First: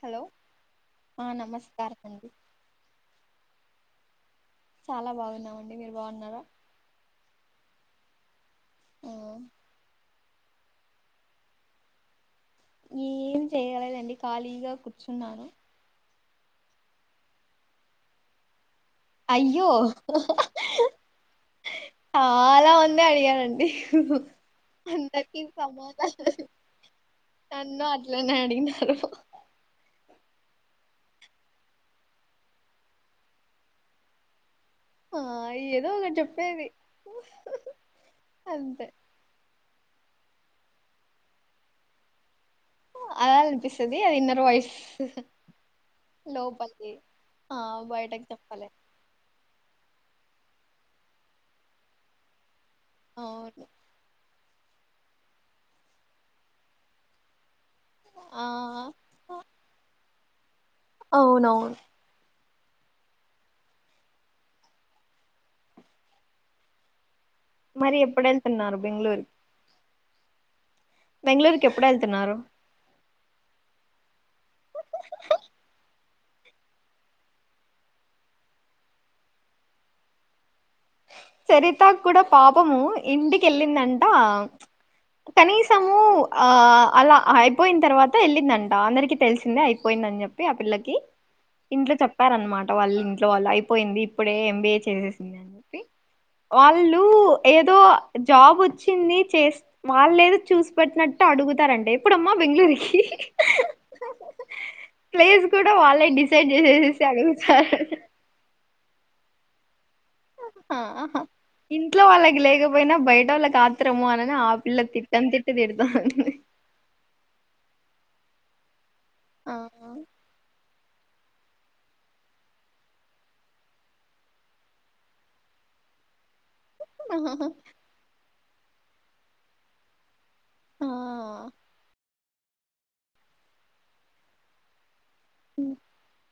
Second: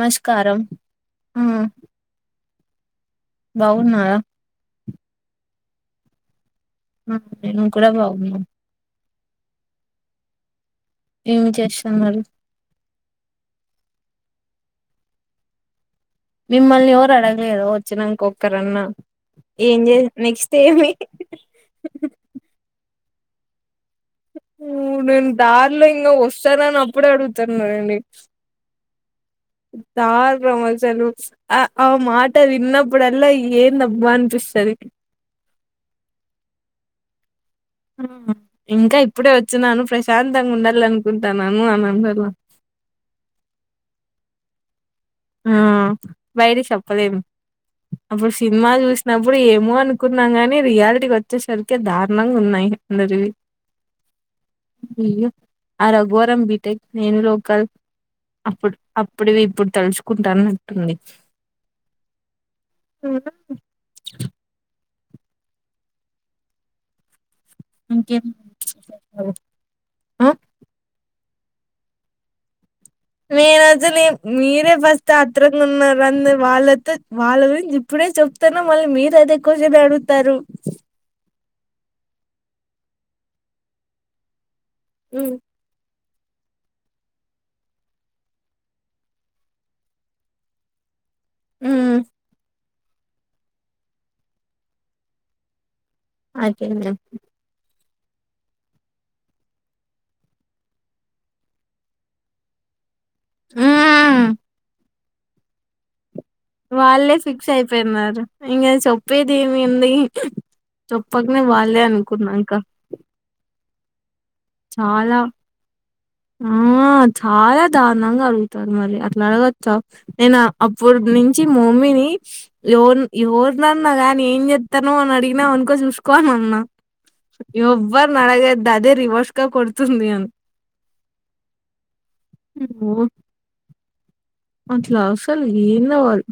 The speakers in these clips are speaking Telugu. హలో ఆ నమస్కారమండీ బావున్నారా చాలా బాగున్నామండి మీరు బాగున్నారా హ మేము కూడా బాగున్నాం ఆ ఏం చేస్తున్నారు ఏం చేయలేదండి ఖాళీగా కూర్చున్నాను మిమ్మల్ని ఎవరు అడగలేదు వచ్చినా ఓక్కరన్నా అయ్యో ఏం చే నెక్స్ట్ ఏమి అ చాలామంది అడిగారండి అప్పుడు నేను అందరికి దారిలో ఇంకా సమాధానం వస్తానను అప్పుడే నన్ను అడుగుతున్నారండి అట్లనే అడిగినారు దారిలో మనుషులందరూ కూర్చొని ఆ ఆ మాట విన్నప్పుడలా ఏన్ అబ్బా అనిపిస్తది ఆ ఏదో ఒకటి చెప్పేది అంతే ఇంకా ఇప్పుడే వచ్చినను ప్రశాంతంగా ఉండాల అనుకుంటాన్నాను అనందలో అలా అనిపిస్తుది అది ఇన్నర్ వాయిస్ ఆ బయట లోపలిది చెప్పలేం ఆ బయటకి అప్పుడు చెప్పలే సినిమా చూస్త నాప్పుడు ఏమో అనుకున్నాం గాని రియాలిటీకి వచ్చేసరికి దారుణంగా ఉన్నాయి అందరివి అవును నేను ఆ రఘువరన్ బీటెక్ నేను లోకల్ ఆ అప్పుడు అప్పుడువి ఇప్పుడు తలుచుకుంటానట్టుంది అవునవును ఉమ్ మరి ఇంకేం ఎప్పుడు వెళ్తున్నారు బెంగళూరు చూసావు? ఆ బెంగళూరుకి ఎప్పుడు వెళ్తున్నారు నేను అసలు మీరే ఫస్ట్ అత్రంగా ఉన్నారు నన్ను వాళ్ళతో వాళ్ళ గురించి ఇప్పుడే చెప్తన మళ్ళీ మీరు అదే క్వశ్చన్ అడుగుతారు చరిత కూడా పాపము ఇంటికి వెళ్ళిందంట హు కనీసము ఆ అలా అయిపోయిన తర్వాత ఎళ్ళిందంట అందరికి తెలిసిందే అయిపోయిందని చెప్పి ఆ పిల్లకి ఇంట్లో మ్మ్ చెప్పారన్నమాట వాళ్ళు ఇంట్లో వాళ్ళు అయిపోయింది ఇప్పుడే ఎంబీఏ చేసేసింది అని చెప్పి అయిపోయింది వాళ్ళు ఏదో జాబ్ వచ్చింది చేస్ వాళ్ళు ఏదో చూసి పెట్టినట్టు అడుగుతారండి ఎప్పుడు అమ్మా బెంగళూరుకి ఆ ప్లేస్ కూడా వాళ్ళే డిసైడ్ చేసేసి వాళ్ళే ఫిక్స్ అడుగుతారు అయిపోయినారు ఇంగ చెప్పేది ఏమి ఉంది? ఆ ఆహా! ఇంట్లో వాళ్ళకి ఇంకా లేకపోయినా బయటోళ్ళకి ఆత్రం ఆత్రము అని ఆపిల్ల చాలా తిట్టని తిట్టు తిడుతాంది. ఆ చాలా దారుణంగా అడుగుతారు మరి అట్లా ఆ అడగొచ్చా. నేను అప్ అప్పుడు నుంచి మా మమ్మీని ఎవరి ఎవరినన్నా గాని ఏం చెస్తాన్నావు అని అడిగినవనుకో చూసుకో అని అన్నా ఆహాహా. ఎవ్వరిని అడగొద్దు అదే రివర్స్గా కొడుతుంది అని ఆ [unintelligible] అట్లా అసలు ఏందో వాళ్ళు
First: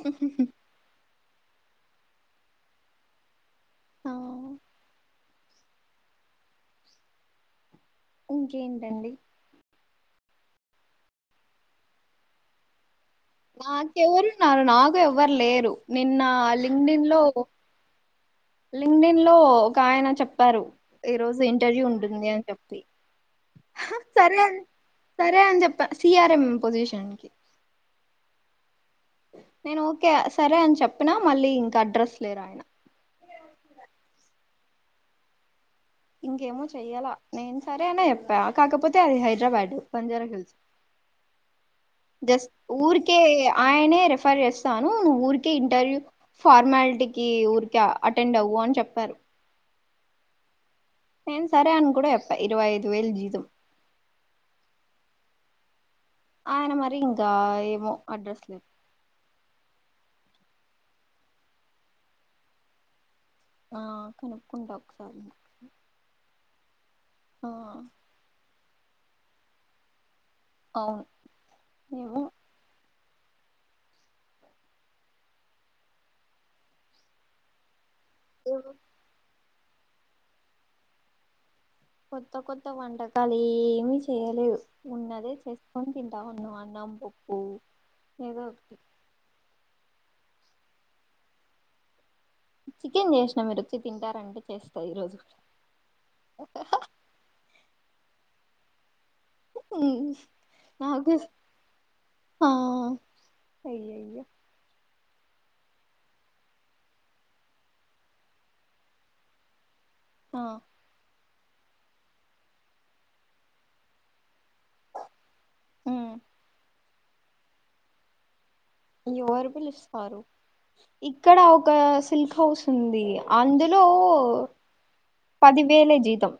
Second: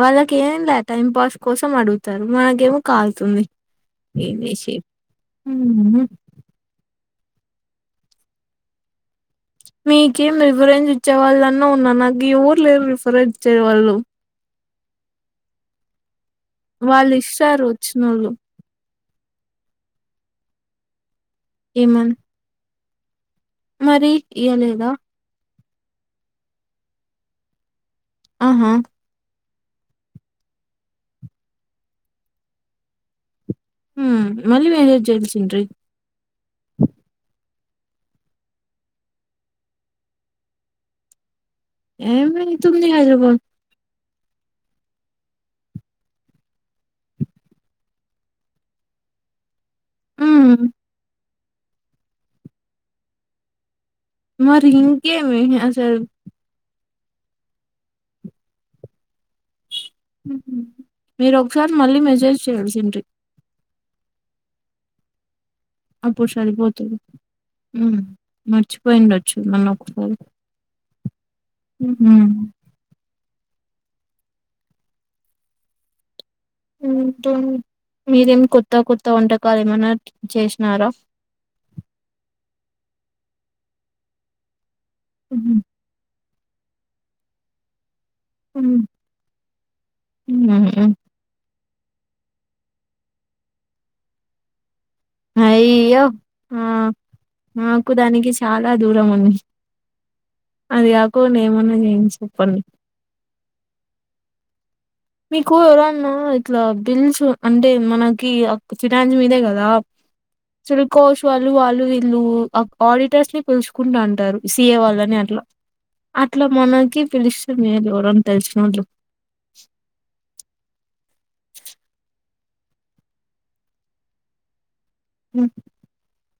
వాళ్ళకి ఏ లే టైం పాస్ కోసం అడుగుతారు మనకేమో కాల్తుంది ఆ ఏం చేసేది మ్ హు ఇంకేంటండి. మీకేం రిఫరెన్స్ ఇచ్చే వాళ్ళన్నా ఉన్నారు. నాకు ఎవరు లేరు రిఫరెన్స్ ఇచ్చే వాళ్ళు నాకెవరున్నారు నాకు ఎవ్వరు లేరు. నిన్న అ వాళ్ళు ఇస్తారు వచ్చినోళ్ళు. లింగ్డన్ లో ఒక ఆయన చెప్పారు ఈ రోజు ఇంటర్వ్యూ ఏమని ఉంటుంది అని చెప్పి. హ మరి సరే అని ఇయ్యలేదా సరే అని చెప్పా సిఆర్ఎం పొజిషన్ ఆహా! నేను ఊరికే సరే అని చెప్పినా మళ్ళీ ఇంకా అడ్రస్ లేరు ఆయన. హు మళ్ళీ మెసేజ్ చేయాల్సింట్రి. ఇంకేమో చెయ్యలా నేను సరే అని చెప్పా కాకపోతే అది హైదరాబాదు బంజారా హిల్స్. జస్ట్ ఏమైతుంది ఊర్కే హైదరాబాద్? ఆయనే రెఫర్ చేస్తాను ఊరికే ఇంటర్వ్యూ ఫార్మాలిటీకి ఊర్కే అటెండ్ అవ్వు అని చెప్పారు. మ్ హు నేను సరే అని కూడా చెప్పా. ఇరవైఐదు వేలు జీతం మరి ఇంకేమి అసలు ఆయన మరి ఇంకా ఏమో అడ్రస్ లేదు. హు మ్ మీరు ఒక్కసారి మళ్ళీ మెసేజ్ చేయాల్సింట్రి. ఆ కనుక్కుంటా ఒకసారి అప్పుడు సరిపోతుంది. ఆ మ్ మర్చిపోయిండొచ్చు మళ్ళా ఒకసారి. అవును ఏమో మ్ ఇంకేం. మీరేం ఏమో కొత్త కొత్త వంటకాలు ఏమన్నా చేసినారా? కొత్త కొత్త వంటకాలు ఏమి చేయలేదు. ఉన్నదే హ్మ్. చేస్ ఏం తింటావ్ నువ్వు అన్నం, పప్పు ఏదో ఒకటి ఉమ్ హు హు చికెన్ చేసినా మీరు వచ్చి తింటారంటే చేస్తా ఈ రోజు. అయ్యో ఆ మాకు దానికి చాలా దూరం ఉంది. అది నాకు కాకుండా ఏమన్నా నేను చెప్పను. అయ్యయో మీకు ఎవరన్నా ఇట్లా బిల్స్ అంటే మనకి ఫినాన్స్ మీదే కదా ఆ త్రీకోస్ వాళ్ళు వాళ్ళు వీళ్ళు ఆడిటర్స్ ని పిలుచుకుంటు ఉంటారు. సి. ఏ వాళ్ళని అట్లా. ఉమ్ అట్లా మనకి పిలిస్తే మేలు బాగుండు. ఎవరన్న తెలిసిన వాళ్ళు. ఎవరు పిలుస్తారు? ఇక్కడ ఒక సిల్క్ హౌస్ ఉంది అందులో పదివేలే జీతం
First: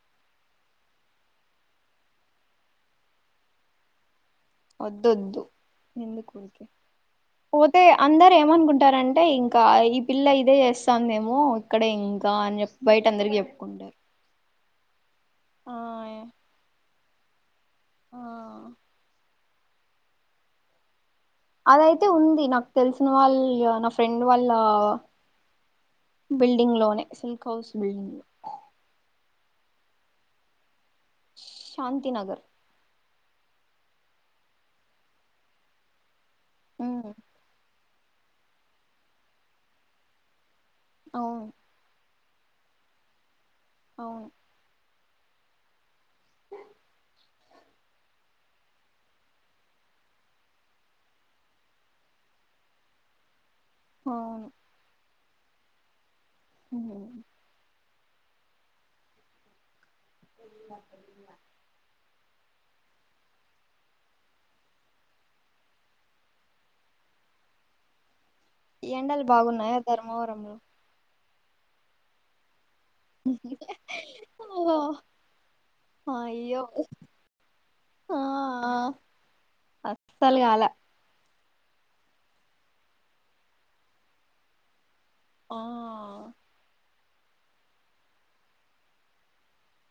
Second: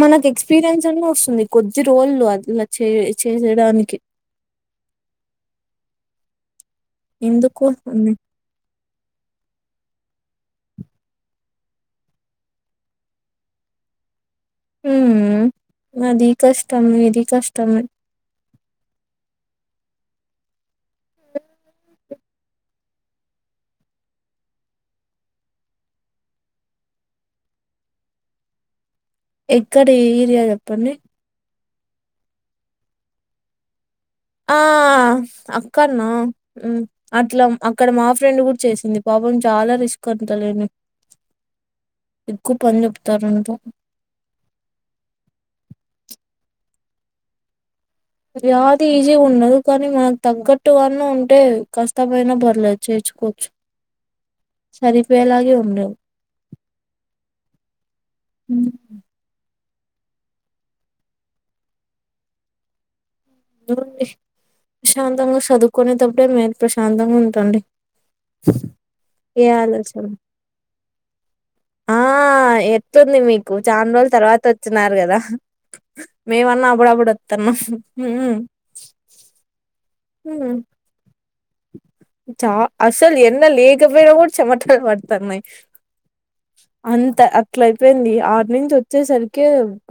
మనక్ ఎక్స్పీరన్స్ అన్న ఒస్తుంది కొద్ది రోళ్లు అదిలా చే చేసేడానికి ఒద్దోద్దు ఎందుక్ ఊరికే ఎందుకు పోతే అని అందర్ ఏమనుకుంటారంటే ఇంకా ఈ పిల్ల ఇదే చేస్తాందేమో ఇక్కడే ఇంకా అన్ చెప్ బయట అందరికి చెప్ కుండ ఊ మ్ ఆ అది కష్టం ఇది కష్టమె ఆ అదైతే ఉంది నాక్ తెలిసిన వాళ్య నా ఫ్రెండ్ వాళ్ళ బిల్డింగ్ లోనే సిల్క్ హౌస్ బిల్డింగ్ ఎక్కడ్ ఏ ఇరియా యెప్పండి శాంతినగర్ ఆ అక్కన్నా ఉం ఉమ్ అట్లం అప్ ఇక్కడ మా ఫ్రెండ్ కూడ్ చేసింది పాపం చాలా రిస్క్ అంత లేను ఔ ఎక్కు పన్ చెప్తారంట అవును పోఓ యాదీ ఈజీ ఉండదు కానీ మనక్ తగ్గట్టుగాన్నా ఉంటే కష్టమైన పర్లేదు చేర్చుకోవచ్చు అవును సరిపోయేలాగే ఉండవ్ హుమ్ ఉం తెంగా పెలింగ నూ వ్వే అశాంతంగా సదువుకునేటప్పుడే మేర్ ప్రశాంతంగ్ ఉంటండి ఈ యండల్ ఏ బాగున్నాయా ఆలోచన ధర్మవరము ఆ ఎట్లుంది మీకు చాన్ రోజుల్ తర్వాత ఓహో వొచ్చన్నారు కదా అయ్యో మేమన్నా అబడబడ్ ఒత్తణ్ణం ఉ ఆ ఉ ఆ అస్సలుగాలా చా అస్సల్ ఎన్న లేకపోయినా కూడ్ చెమటల్ పడతన్నాయ్ ఆ అంత అట్లయిపోయింది ఆర్ నుంచ్ ఒచ్చేసరికే అబ్బ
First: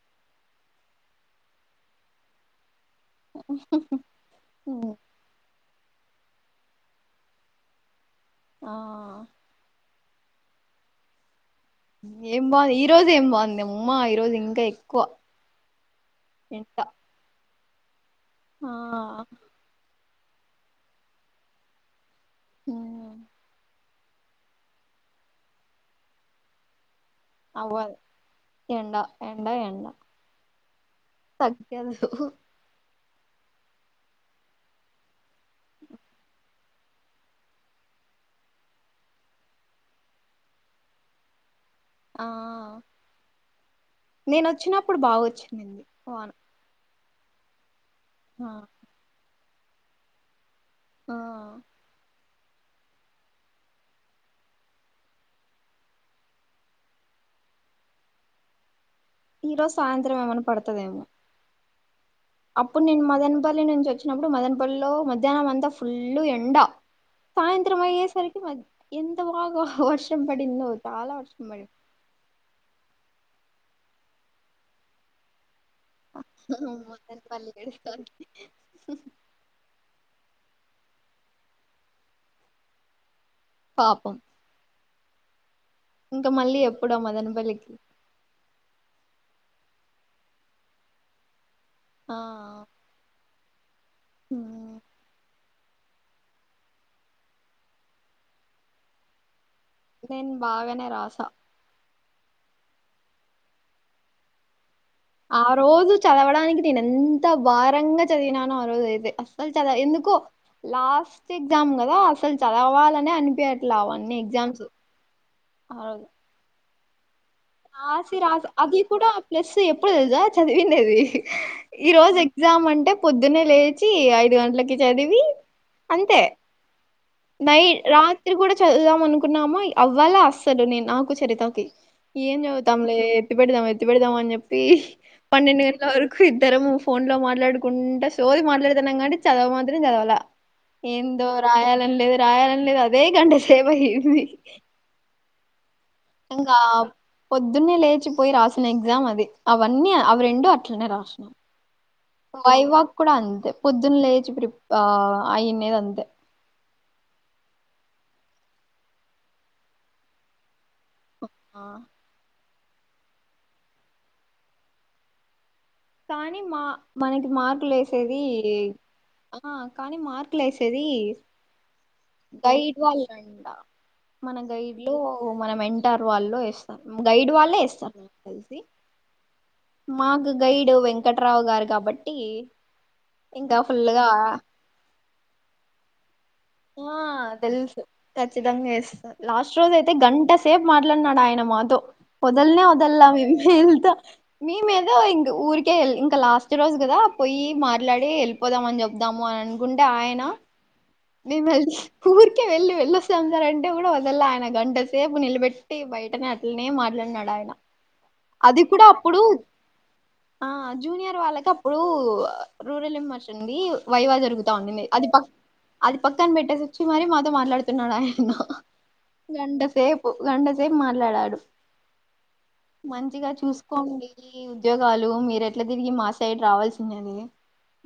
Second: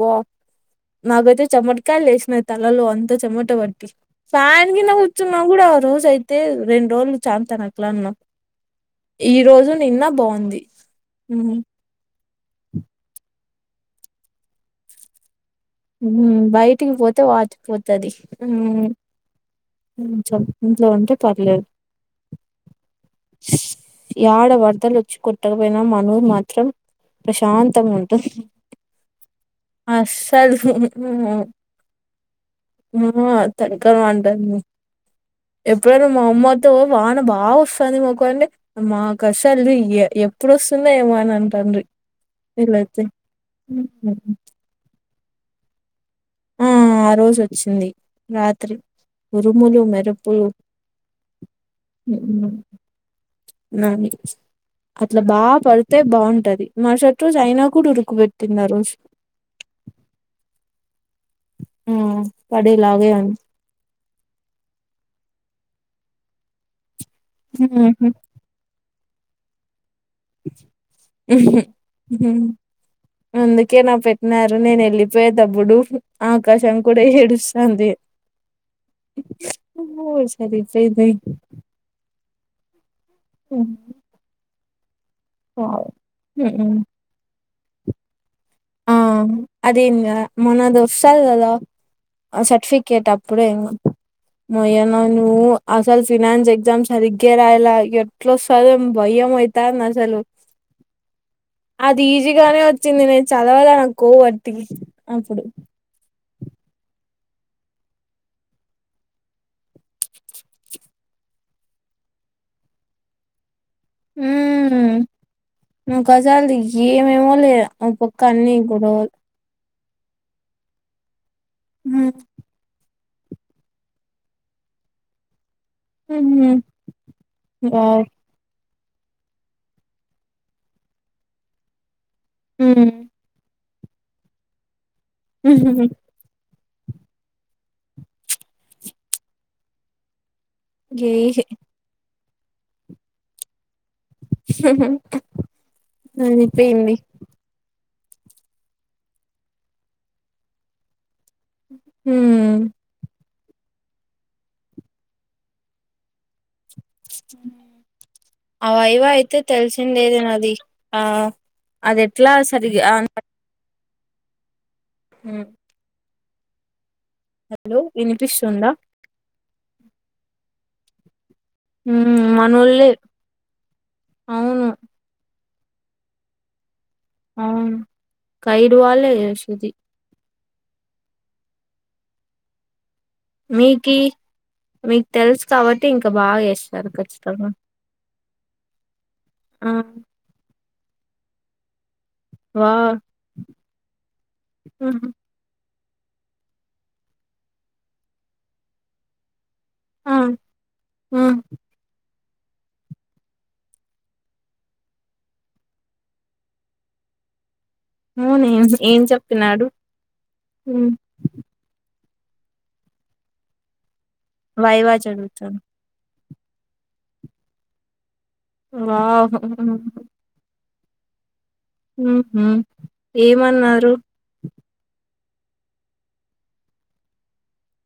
నాకైతే చెమటకాయల్ లేసినాయ్ తలలో అంత చెమట వట్టి ఫ్యాన్ హ్మ్. గినా ఉత్ ఉచ్చున్నా కూడా ఆ రోజయితే రెండ్ రోజులు చాంతాన్ ఎట్ల అన్నా ఆ ఈ రోజున్ నిన్న బావుంది ఉహ్మ్ ఉ ఏం బావ్ ఈ రోజ్ ఏం బావుందెమ్మా ఈ రోజ్ ఇంకా ఎక్కువ ఉహ్మ్ ఎండ బయటిక్ పోతే వాచిపోతది ఉహ్మ్ అ కొంచెం ఇంట్లో ఉంటే పర్లేద్ హ్మ్. యాడ వరదల్ ఒచ్చి కొట్టకపోయినా మనూర్ మాత్రం ప్రశాంతంగ్ ఉంటు ఎండా అస్సల్ సు ఉ ఉం తగ్గదు ఉమ్మ్మ్మ టెంకాయ్ మంటంది ఎప్పుడైనా మా అమ్మత్ తో వాన బా వొస్తాంది మొకండి అమ్మా కషల్ ది యె ఎప్పుడుొస్తుందో ఏమో అన్ అంటాండ్రి ఆ వీళ్ళైతే నేను వచ్చినప్పుడు బాగొచ్చిందిడి పోను ఆ ఆ రోజు వచ్చింది ఆ రాత్రి ఉరుములు మెరుపులు ఆ అ అట్లా బాగా పడితే బాగుంటది మరుసటి రోజు అయినా కూడా ఉరుకు పెెట్టింది రోజు ఈ రోజు సాయంత్రం ఏమన్నా పడుతుదేమో హ అప్పుడు నేను మదన్పల్లి నుంచి వచ్చినప్పుడు మదన్పల్లిలో మధ్యాహ్నం అంతా ఫుల్లు ఎండ సాయంత్రం ఉహు. అయ్యేసరికి మ ఎంత బాగా వర్షం పడింద చాలా వర్షం పడి అందుకే నా పెట్టినారు నేను వెళ్ళిపోయే తబ్బడు మదనపల్లి రెడీగా ఉంటుంది సర సయి సయి పాపం వావ్ ఇంకా మళ్ళీ ఎప్పుడ మదనపల్లికి ఆ అదేం మొన్న ద వసల్దా ఆ సర్టిఫిక కేటప్పుడు ఏమో మొయన నువ్ అసలు ఫినాన్స్ ఎగ్జామ్స్ సరిగే రాయలా ఎట్లా సర భయం అయి అసలు నేను బాగానే రాసా అది ఈజీగానే వచ్చింది నేను చదవాలా నా కోవటి ఆ రోజు చదవడానికి నేను ఎంత భారంగా చదివినానుఆ రోజు అయితే అస్సలు చదవ ఎందుకో లాస్ట్ ఎగ్జామ్ కదా అసలు చదవాలని అనిపట్లావని ఊ నకాజాలది ఏమేమో లే ఓ పక్క ఆశరా అన్ని అది కూడా గొడవలు ప్లస్ ఎప్పుడో తెలుసా చదివిండేది ఈ రోజు ఎగ్జామ్ అంటే పొద్దున్న లేచి ఐదు గంటలకి చదివి అంతే మ్మ్ నై వావ్ రాత్ త్రిగుడా చదుదాం అనుకున్నామా అవ్వాల అసలు నేను నాకు చరితకి ఏం చదువుతాములే మ్మ్ ఎత్తి పెడదాం ఎత్తి పెడదామ అని చెప్పి పన్నెండు గంటల వరకు ఇద్దరము ఫోన్ లో మాట్లాడుకుంటా సోరి మాట్లాడుతున్నా కానీ చదవు మాత్రం చదవాల ఏందో గేహి రాయాలని లేదు రాయాలని లేదు అదే గంట సేపు అయ్యింది హ ఉంగ పొద్దున్నే లేచిపోయి రాసిన ఎగ్జామ్ అది అవన్నీ అవి రెండు అట్లనే రాసినం మ్మ్ వైవాక్ కూడా అంతే పొద్దున్న లేచి ప్రి ఆ అయినేది అంతే అవైవ అయితే తెలిసిందేది నాది ఆ ఆ అది ఎట్లా సరిగా ఆ హ కానీ మా మనకి మార్కులు హలో వేసేది వినిపిస్తుందా ఆ కానీ మార్కులు వేసేది మ్మ్ గైడ్ మనోళ్ళే వాళ్ళంట మన అవును గైడ్ లో మనం మెంటర్ వాళ్ళు ఇస్త గైడ్ వాళ్ళే అవును వస్తార్ నాకు తెలిసి కైడు వాళ్ళే చేసేది మాకు గైడ్ వెంకట్రావు గారు కాబట్టి ఇంకా ఫుల్ మీకి గా మీకు తెలుసు కాబట్టి ఇంకా బాగా ఇస్ ఆ తెలుసు ఖచ్చితంగా చేస్తా లాస్ట్ రోజ ఆ అయితే గంట ఎంతసేపు మాట్లడిన్నాడో ఆయన మాతో వదల్నే వా వదలా మీ మేల్తో మీ మేదా ఉహు ఇంగ్ ఊర్కి ఇంకే ఇంకా లాస్ట్ రోజు కదా పోయి మాట్లాడి వెళ్ళిపోదామని చెబుదాము అని అనుకుంటే ఆ ఆయన ఆ నిమ్ల్ ఊరికే వెళ్లి వెళ్ళొస్తా అన్నాను అంటే కూడా వదలా ఆయన గంటసేపు నిలబెట్టి బయటనే అట్లానే మాట్లాడిన్నాడు ఆయన అవును అది ఏం కూడా ఏం అప్పుడు చెప్తున్నాడు ఆ ఉమ్ జూనియర్ వాళ్ళకి అప్పు ఇప్పుడు రూరల్ ఇమర్షన్ ది వైవా జరుగుతా ఉందింది వైవా అది ప చదువుతాను అది పక్కన పెట్టేసి వచ్చి మరీ మాతో మాట్లాడుతున్నాడు ఆయన్న వావ్ గంట సేపు గంటసేపు మాట్లాడాడు ఉహు మంచిగా ఏమన్నారు చూసుకోండి ఈ ఉద్యోగాలు మీరు ఎట్లా తిరిగి మా సైడ్ రావాల్సిందే అది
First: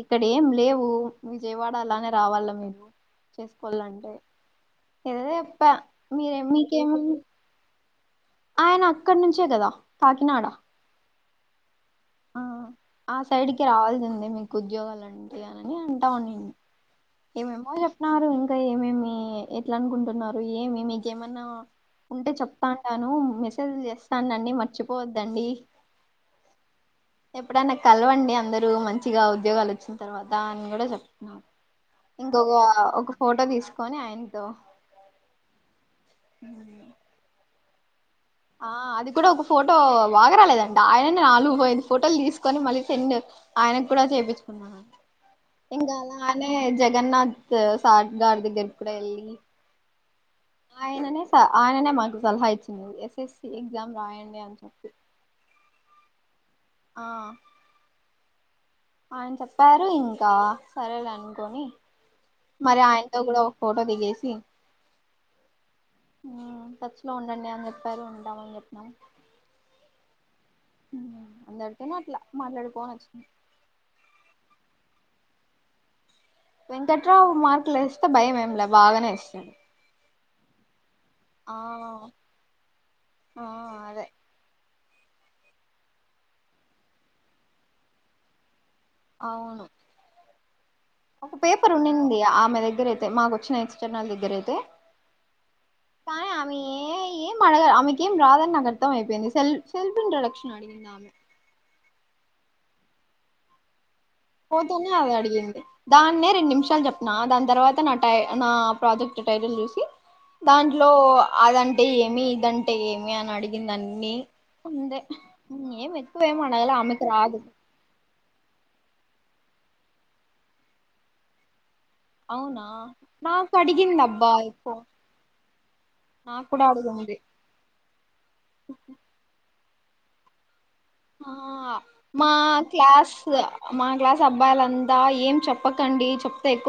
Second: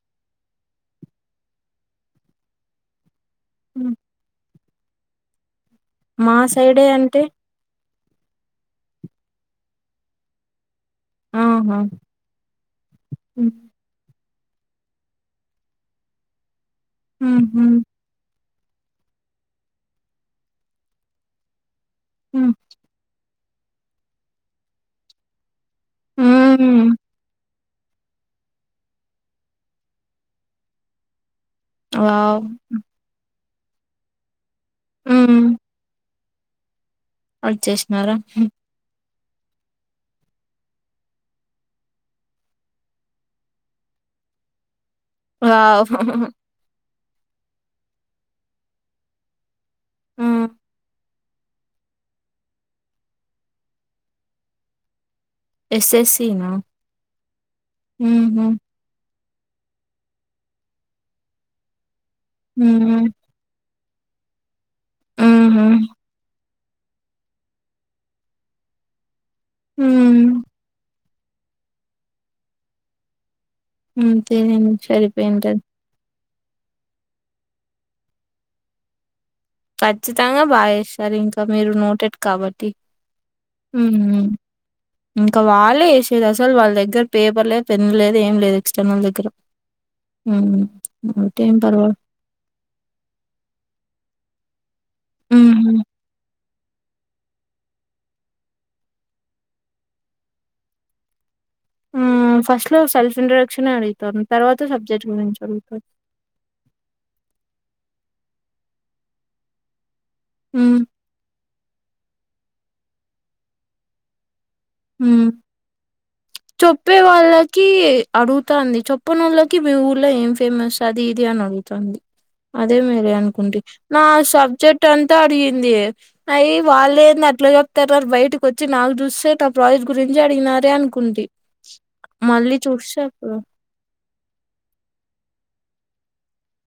ఇక్కడ ఏం లేవు విజయవాడ అలానే రావాలా మీరు హ్మ్. నేను అదే చెప్ప మా మీరే సైడే మీకేము అంటే ఆయన అక్కడ నుంచే కదా కాకినాడ ఆహా ఆ సైడ్ కి రావాల్సిందే మీకు ఉద్యోగాలు అంటే అనని అంటా ఉన్నింది ఏమేమో ఉహు చెప్తున్నారు ఇంకా ఏమేమి ఎట్లా అనుకుంటున్నారు ఏమేమి మికేమన్నా ఉంటే ఉమ్ చెప్తా అంటాను మెసేజ్ చేస్తానునండి మర్చిపోవద్దండి హుమ్ ఎప్పుడైనా కలవండి అందరు మంచిగా ఉద్యోగాలు వచ్చిన తర్వాత అని కూడా చెప్తున్నా వావ్ ఇంకొక ఒక ఫోటో తీసుకొని ఆయనతో ఉమ్ ఉమ్ వచ్చేసినారా ఆ అది కూడా ఒక ఫోటో బాగరాలేదంట ఆయన నాలుగు ఐదు ఫోటోలు తీసుకొని మళ్ళీ సెండ్ ఆయనకు కూడా చేపించుకున్నాను వావ్ ఇంకా అలానే జగన్నాథ్ సార్ గారి దగ్గరకి కూడా వెళ్ళి ఆమ్ ఆయననే స ఆయననే మాకు సలహా ఇచ్చింది ఎస్ఎస్సి ఎగ్జామ్ రాయండి అని చెప్పి ఎస్ఎస్సనా ఆ ఉహుమ్ ఆయన చెప్పారు ఇంకా సరేలే అనుకోని మరి ఉమ్ ఆయనతో కూడా ఫోటో దిగేసి ఉహుమ్ ఉమ్ టచ్ లో ఉండండి అని చెప్పారు ఉంటాం అని చెప్పినం హుమ్ ఉమ్ అందడితోనే అట్లా మాట్లాడిపోని వచ్చినాం ఉమ్ తేరం సరిపోయి ఉంటాది వెంకట్రావు మార్కులు వేస్తే భయం ఏం లా బాగానే ఎస్తాడు. ఖచ్చితంగా బాగాస్తారు ఇంకా మీరు నోటెట్ కాబట్టి ఆ అదే ఉహుమ్ ఇంకా వాళ్ళే చేసేది అసలు వాళ్ళ దగ్గర పేపర్ లేదు పెన్ లేదు ఏం లేదు ఎక్స్టర్నల్ దగ్గర అవును ఉమ్ ఒక పేపర్ ఉన్నింది ఆమె దగ్గర అయితే మాకు వచ్చిన ఎక్స్టర్నల్ దగ్గర అయితే హ్మ్ కాయ ఆమె ఏం అడగ ఆమెకేం రాధని నాకు అర్థం అయిపోయింది సెల్ఫ్ సెల్ఫ్ ఇంట్రడక్షన్ అడిగిందా ఆమె ఆ ఫస్ట్లు సెఫ్ ఇంట్రడక్షన్ ఆడిగితంది పోతేనే అది అడిగింది దాన్నే రెండు నిమిషాలు చెప్ నా దాని తర్వాత నా టై నా ప్రాజెక్ట్ టైటిల్ చూసి హ్మ్ దాంట్లో అదంటే ఏమి, ఇదంటే ఏమి అని అడిగిందన్ని అంతే హ్మ్ ఏమి ఎక్కువేమి అడగల ఆమెకి రాదు కి అడుగుతంది చొప్పనూళ్లోకి మీ ఊర్లో ఏం ఫేమస్ అది ఇది అని అడుగుతుంది. అవునా అదే మీరే నాకు అనుకుంటి అడిగింది నా అబ్బా ఎక్కువ సబ్జెక్ట్ అంతా అడిగింది. నాకు అయ్య కూడా వాళ్ళు అడిగింది ఏంది అట్లా చెప్తారు బయటకి వచ్చి నాకు చూస్తే నా ప్రాజెక్ట్ గురించి అడిగినారే అని ఆ మా క్లాస్ అప్పుడు మా క్లాస్ అబ్బాయిలంతా ఏం చెప్పకండి చెప్తే ఎక్కువ